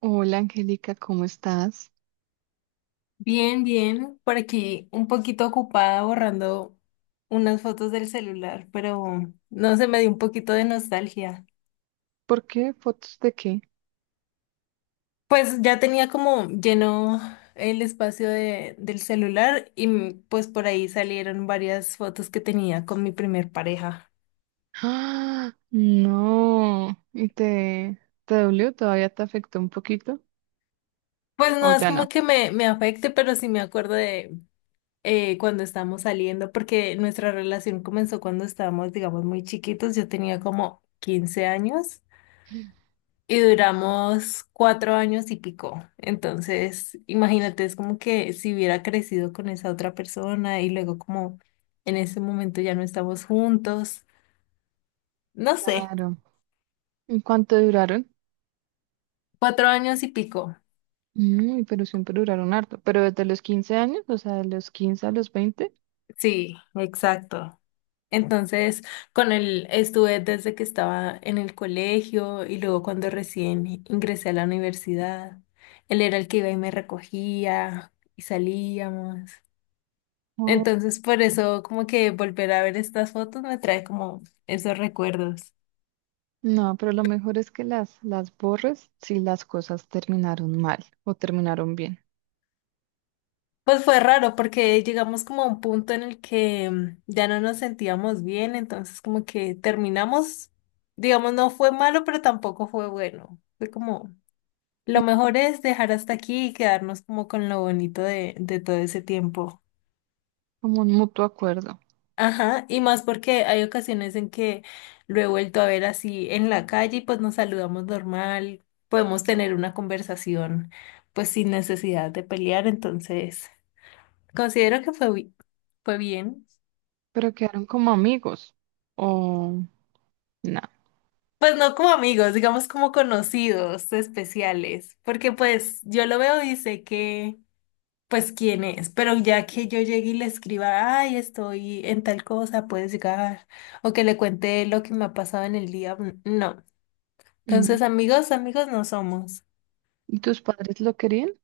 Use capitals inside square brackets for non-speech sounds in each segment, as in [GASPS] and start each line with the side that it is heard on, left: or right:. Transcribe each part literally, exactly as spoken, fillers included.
right: Hola Angélica, ¿cómo estás?
left: Bien, bien, por aquí un poquito ocupada borrando unas fotos del celular, pero no se me dio un poquito de nostalgia.
right: ¿Por qué? ¿Fotos de qué?
left: Pues ya tenía como lleno el espacio de, del celular y mm, pues por ahí salieron varias fotos que tenía con mi primer pareja.
right: ¡Ah! No. ¿Y te, te dolió? ¿Todavía te afectó un poquito?
left: Pues no
right: ¿O
left: es
right: ya
left: como
right: no?
left: que me, me afecte, pero sí me acuerdo de eh, cuando estábamos saliendo, porque nuestra relación comenzó cuando estábamos, digamos, muy chiquitos. Yo tenía como quince años y duramos cuatro años y pico. Entonces, imagínate, es como que si hubiera crecido con esa otra persona y luego como en ese momento ya no estamos juntos. No sé,
right: Claro. ¿En cuánto duraron?
left: cuatro años y pico.
right: Mm, pero siempre duraron harto. ¿Pero desde los quince años? O sea, de los quince a los veinte.
left: Sí, exacto. Entonces, con él estuve desde que estaba en el colegio y luego cuando recién ingresé a la universidad. Él era el que iba y me recogía y salíamos.
right: Oh.
left: Entonces, por eso, como que volver a ver estas fotos me trae como esos recuerdos.
right: No, pero lo mejor es que las, las borres si las cosas terminaron mal o terminaron bien.
left: Pues fue raro porque llegamos como a un punto en el que mm, ya no nos sentíamos bien, entonces como que terminamos, digamos, no fue malo, pero tampoco fue bueno. Fue como, lo mejor es dejar hasta aquí y quedarnos como con lo bonito de, de todo ese tiempo.
right: Como un mutuo acuerdo.
left: Ajá, y más porque hay ocasiones en que lo he vuelto a ver así en la calle y pues nos saludamos normal, podemos tener una conversación pues sin necesidad de pelear, entonces considero que fue, bi- fue bien.
right: Pero quedaron como amigos. O
left: Pues no como amigos, digamos como conocidos especiales, porque pues yo lo veo y sé que pues quién es, pero ya que yo llegue y le escriba, ay, estoy en tal cosa, puedes llegar, o que le cuente lo que me ha pasado en el día, no.
right: no.
left: Entonces, amigos, amigos no somos.
right: ¿Y tus padres lo querían?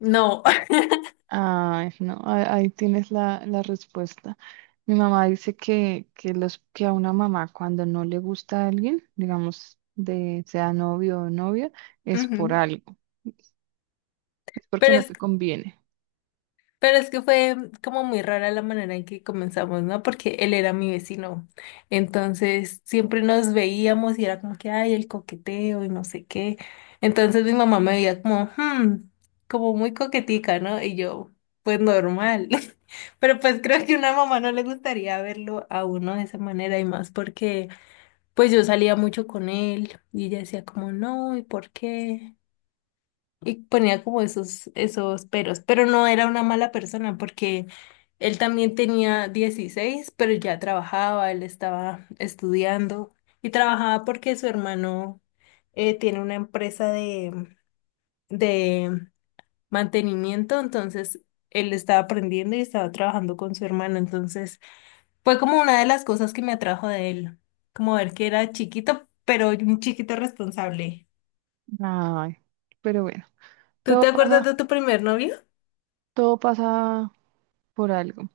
left: No. [LAUGHS]
right: Ay, no, a- ahí tienes la, la respuesta. Mi mamá dice que, que, los, que a una mamá cuando no le gusta a alguien, digamos, de, sea novio o novia, es por
left: Ujú.
right: algo, es porque
left: Pero
right: no
left: es,
right: te conviene.
left: pero es que fue como muy rara la manera en que comenzamos, ¿no? Porque él era mi vecino. Entonces, siempre nos veíamos y era como que, ay, el coqueteo y no sé qué. Entonces, mi mamá me veía como, hmm, como muy coquetica, ¿no? Y yo, pues normal. [LAUGHS] Pero pues creo que a una mamá no le gustaría verlo a uno de esa manera y más porque, pues yo salía mucho con él y ella decía como, no, ¿y por qué? Y ponía como esos, esos peros, pero no era una mala persona porque él también tenía dieciséis pero ya trabajaba, él estaba estudiando y trabajaba porque su hermano eh, tiene una empresa de, de mantenimiento, entonces él estaba aprendiendo y estaba trabajando con su hermano, entonces fue como una de las cosas que me atrajo de él, como ver que era chiquito, pero un chiquito responsable.
right: Ay, pero bueno,
left: ¿Tú te
right: todo
left: acuerdas
right: pasa,
left: de tu primer novio?
right: todo pasa por algo.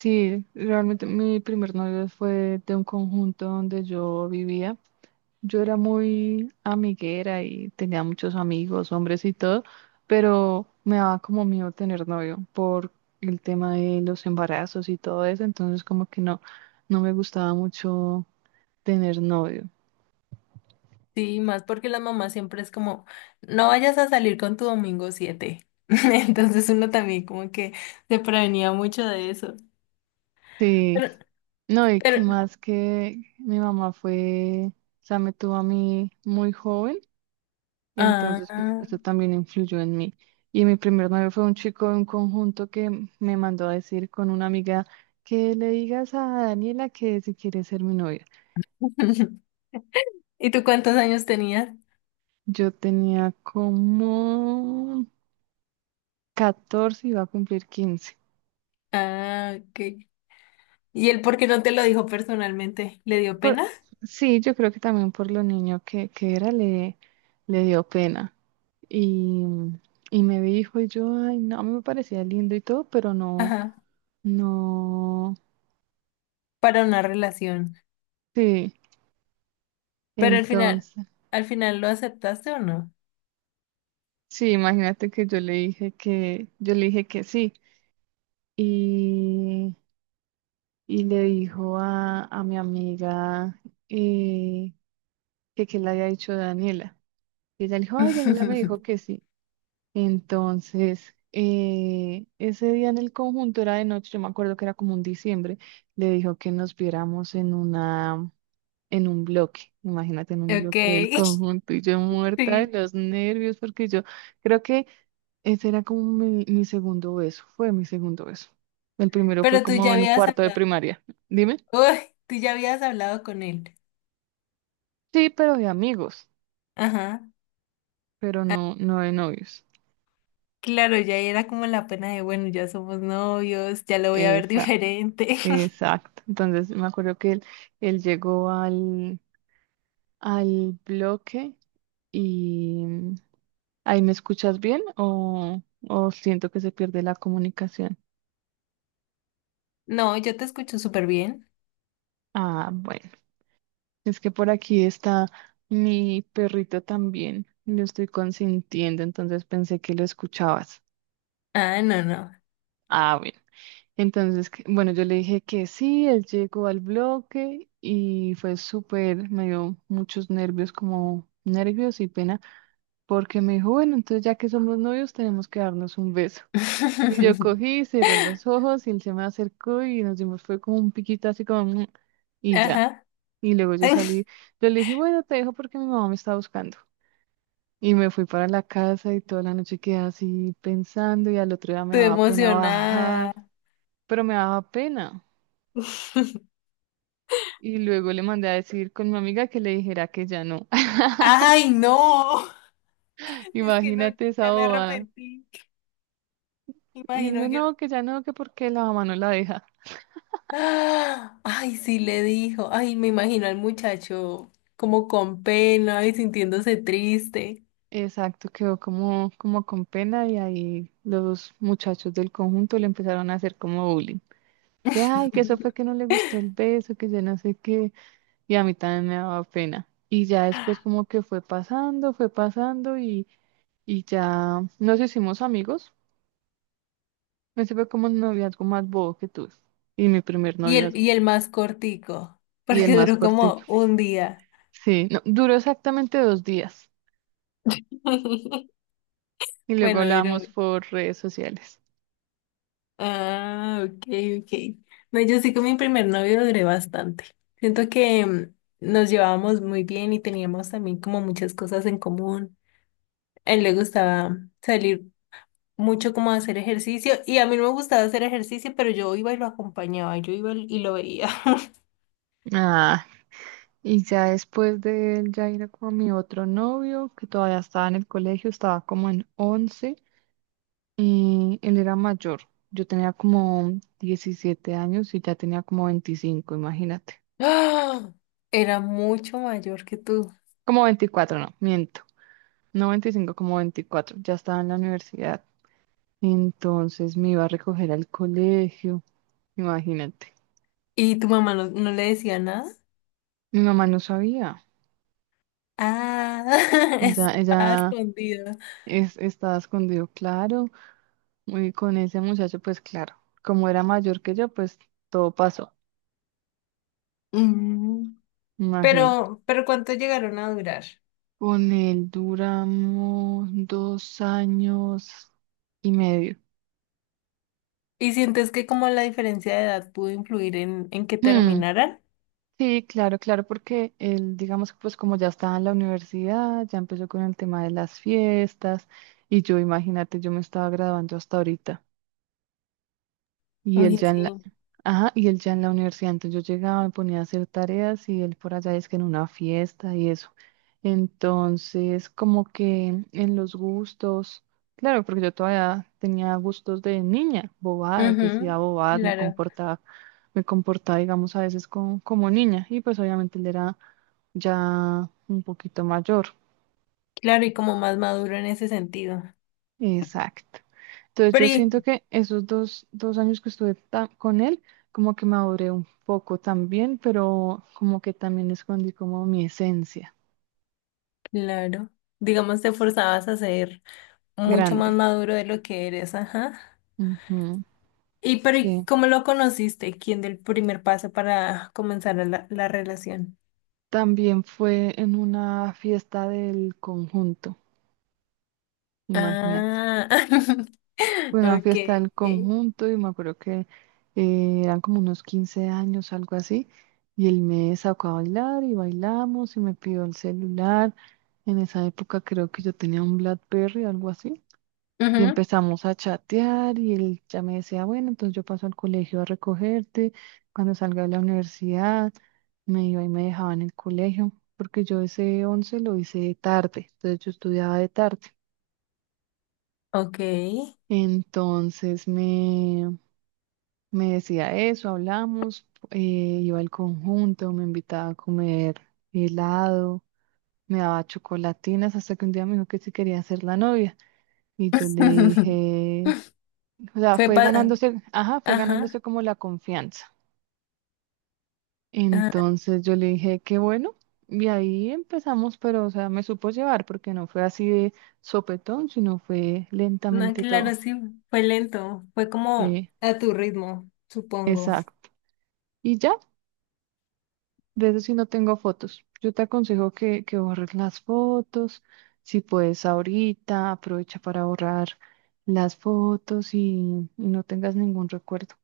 right: Sí, realmente mi primer novio fue de un conjunto donde yo vivía. Yo era muy amiguera y tenía muchos amigos, hombres y todo, pero me daba como miedo tener novio por el tema de los embarazos y todo eso, entonces como que no, no me gustaba mucho tener novio.
left: Sí, más porque las mamás siempre es como, no vayas a salir con tu domingo siete. [LAUGHS] Entonces uno también como que se prevenía mucho de eso.
right: Sí,
left: Pero,
right: no, y
left: pero,
right: que más que mi mamá fue, o sea, me tuvo a mí muy joven. Entonces, pues,
left: ah.
right: eso también influyó en mí. Y mi primer novio fue un chico de un conjunto que m- me mandó a decir con una amiga que le digas a Daniela que si quiere ser mi novia.
left: [LAUGHS] ¿Y tú cuántos años tenías?
right: Yo tenía como catorce y iba a cumplir quince.
left: Ah, ok. ¿Y él por qué no te lo dijo personalmente? ¿Le dio
right: Por,
left: pena?
right: sí, yo creo que también por lo niño que, que era le, le dio pena. Y, y me dijo, y yo, ay, no, a mí me parecía lindo y todo, pero no,
left: Ajá,
right: no,
left: para una relación.
right: sí.
left: Pero al final,
right: Entonces...
left: ¿al final lo aceptaste o no?
right: Sí, imagínate que yo le dije que, yo le dije que sí. Y, y le dijo a, a mi amiga eh, que, que le había dicho Daniela. Y ella le dijo, ay, Daniela me
left: [LAUGHS]
right: dijo que sí. Entonces, eh, ese día en el conjunto era de noche, yo me acuerdo que era como un diciembre, le dijo que nos viéramos en una, en un bloque. Imagínate, en un
left: Ok,
right: bloque del
left: [LAUGHS]
right: conjunto y yo muerta de
left: sí.
right: los nervios porque yo creo que ese era como mi, mi segundo beso, fue mi segundo beso. El primero fue
left: Pero tú
right: como
left: ya
right: en
left: habías
right: cuarto de
left: hablado,
right: primaria. Dime.
left: uy, tú ya habías hablado con él.
right: Sí, pero de amigos,
left: Ajá.
right: pero
left: Ah,
right: no, no de novios.
left: claro, ya era como la pena de, bueno, ya somos novios, ya lo voy a ver
right: Esa,
left: diferente. [LAUGHS]
right: exacto. Entonces me acuerdo que él, él llegó al, al bloque y mm, ahí me escuchas bien o, o siento que se pierde la comunicación.
left: No, yo te escucho súper bien.
right: Ah, bueno, es que por aquí está mi perrito también. Lo estoy consintiendo, entonces pensé que lo escuchabas.
left: Ah, no, no.
right: Ah, bien. Entonces, que- bueno, yo le dije que sí, él llegó al bloque y fue súper, me dio muchos nervios, como nervios y pena, porque me dijo, bueno, entonces ya que somos novios tenemos que darnos un beso. Y yo
left: [LAUGHS]
right: cogí, cerré los ojos y él se me acercó y nos dimos, fue como un piquito así como, "Mm", y ya.
left: Ajá.
right: Y luego yo
left: Ay,
right: salí, yo le dije, bueno, te dejo porque mi mamá me está buscando. Y me fui para la casa y toda la noche quedé así pensando y al otro día me
left: estoy
right: daba pena bajar,
left: emocionada.
right: pero me daba pena.
left: [LAUGHS]
right: Y luego le mandé a decir con mi amiga que le dijera que ya no.
left: Ay, no.
right: [LAUGHS]
left: Es que no,
right: Imagínate esa
left: ya me
right: bobada.
left: arrepentí.
right: Y él dijo,
left: Imagino que...
right: no, que
left: [GASPS]
right: ya no, que porque la mamá no la deja.
left: ¡Ah! Ay, sí le dijo. Ay, me imagino al muchacho como con pena y sintiéndose triste.
right: Exacto, quedó como, como con pena y ahí los muchachos del conjunto le empezaron a hacer como bullying. Que ay, que eso fue
left: [LAUGHS]
right: que no le gustó el beso, que ya no sé qué. Y a mí también me daba pena. Y ya después como que fue pasando, fue pasando y, y ya nos hicimos amigos. Ese fue como el noviazgo más bobo que tuve. Y mi primer
left: Y el,
right: noviazgo.
left: y el más cortico,
right: Y el
left: porque
right: más
left: duró
right: corto.
left: como un día.
right: Sí, no, duró exactamente dos días
left: [LAUGHS]
right: y luego
left: Bueno, duró.
right: hablamos
left: un-
right: por redes sociales.
left: Ah, ok, ok. No, yo sí con mi primer novio duré bastante. Siento que mm, nos llevábamos muy bien y teníamos también como muchas cosas en común. A él le gustaba salir mucho como a hacer ejercicio y a mí no me gustaba hacer ejercicio, pero yo iba y lo acompañaba, yo iba y lo veía.
right: Ah, y ya después de él ya era como mi otro novio, que todavía estaba en el colegio, estaba como en once y él era mayor. Yo tenía como diecisiete años y ya tenía como veinticinco, imagínate.
left: [LAUGHS] ¡Ah! Era mucho mayor que tú.
right: Como veinticuatro, no, miento. No veinticinco, como veinticuatro. Ya estaba en la universidad. Entonces me iba a recoger al colegio, imagínate.
left: ¿Y tu mamá no, no le decía nada?
right: Mi mamá no sabía.
left: Ah, [LAUGHS]
right: Ella,
left: estaba
right: ella
left: escondido.
right: es, estaba escondido, claro. Y con ese muchacho, pues claro, como era mayor que yo, pues todo pasó,
left: Mm.
right: imagino.
left: Pero, pero ¿cuánto llegaron a durar?
right: Con él duramos dos años y medio.
left: ¿Y sientes que como la diferencia de edad pudo influir en, en que
right: Hmm,
left: terminaran?
right: sí, claro, claro, porque él, digamos que pues como ya estaba en la universidad, ya empezó con el tema de las fiestas y yo, imagínate, yo me estaba graduando hasta ahorita. Y él
left: Uy,
right: ya en la,
left: sí.
right: ajá, y él ya en la universidad. Entonces yo llegaba, me ponía a hacer tareas y él por allá es que en una fiesta y eso. Entonces, como que en los gustos, claro, porque yo todavía tenía gustos de niña, bobadas, decía
left: Ujú.
right: bobadas, me
left: Claro,
right: comportaba, me comportaba, digamos, a veces con- como niña. Y pues obviamente él era ya un poquito mayor.
left: claro, y como más maduro en ese sentido.
right: Exacto. Entonces
left: Pero,
right: yo
left: y-
right: siento que esos dos, dos años que estuve ta- con él, como que maduré un poco también, pero como que también escondí como mi esencia
left: claro, digamos te forzabas a ser mucho más
right: grande.
left: maduro de lo que eres, ajá.
right: Ujú,
left: Y pero ¿y
right: sí.
left: ¿cómo lo conociste? ¿Quién del primer paso para comenzar la, la relación?
right: También fue en una fiesta del conjunto, imagínate.
left: Ah, [LAUGHS]
right: Fue una fiesta
left: okay,
right: del
left: okay.
right: conjunto y me acuerdo que eh, eran como unos quince años, algo así, y él me sacó a bailar y bailamos y me pidió el celular. En esa época creo que yo tenía un BlackBerry, algo así. Y
left: Ujú.
right: empezamos a chatear y él ya me decía, bueno, entonces yo paso al colegio a recogerte, cuando salga de la universidad, me iba y me dejaba en el colegio, porque yo ese once lo hice de tarde, entonces yo estudiaba de tarde.
left: Okay.
right: Entonces me, me decía eso, hablamos, eh, iba al conjunto, me invitaba a comer helado, me daba chocolatinas, hasta que un día me dijo que si quería ser la novia. Y yo le
left: [LAUGHS]
right: dije, o sea,
left: Fue
right: fue
left: pa-
right: ganándose, ajá, fue ganándose
left: ajá,
right: como la confianza.
left: ajá.
right: Entonces yo le dije, que bueno. Y ahí empezamos, pero, o sea, me supo llevar porque no fue así de sopetón, sino fue
left: No,
right: lentamente todo.
left: claro, sí, fue lento, fue como
right: Sí,
left: a tu ritmo, supongo.
right: exacto. Y ya, de eso sí no tengo fotos. Yo te aconsejo que, que borres las fotos. Si puedes ahorita, aprovecha para borrar las fotos y, y no tengas ningún recuerdo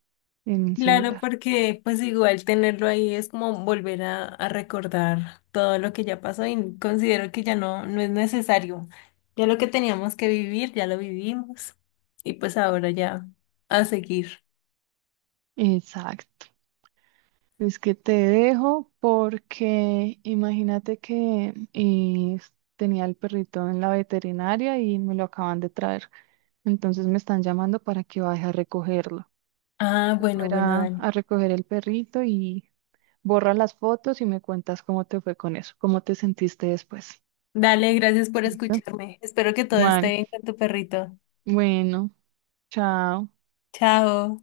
right: en el
left: Claro,
right: celular.
left: porque pues igual tenerlo ahí es como volver a, a recordar todo lo que ya pasó y considero que ya no, no es necesario. Ya lo que teníamos que vivir, ya lo vivimos. Y pues ahora ya a seguir.
right: Exacto. Es que te dejo porque imagínate que eh, tenía el perrito en la veterinaria y me lo acaban de traer. Entonces me están llamando para que vaya a recogerlo.
left: Ah,
right: Voy a
left: bueno,
right: ir
left: bueno,
right: a
left: Dani.
right: a recoger el perrito y borra las fotos y me cuentas cómo te fue con eso, cómo te sentiste después.
left: Dale, gracias por
right: ¿Listo?
left: escucharme. Espero que todo esté
right: Vale,
left: bien con tu perrito.
right: bueno, chao.
left: Chao.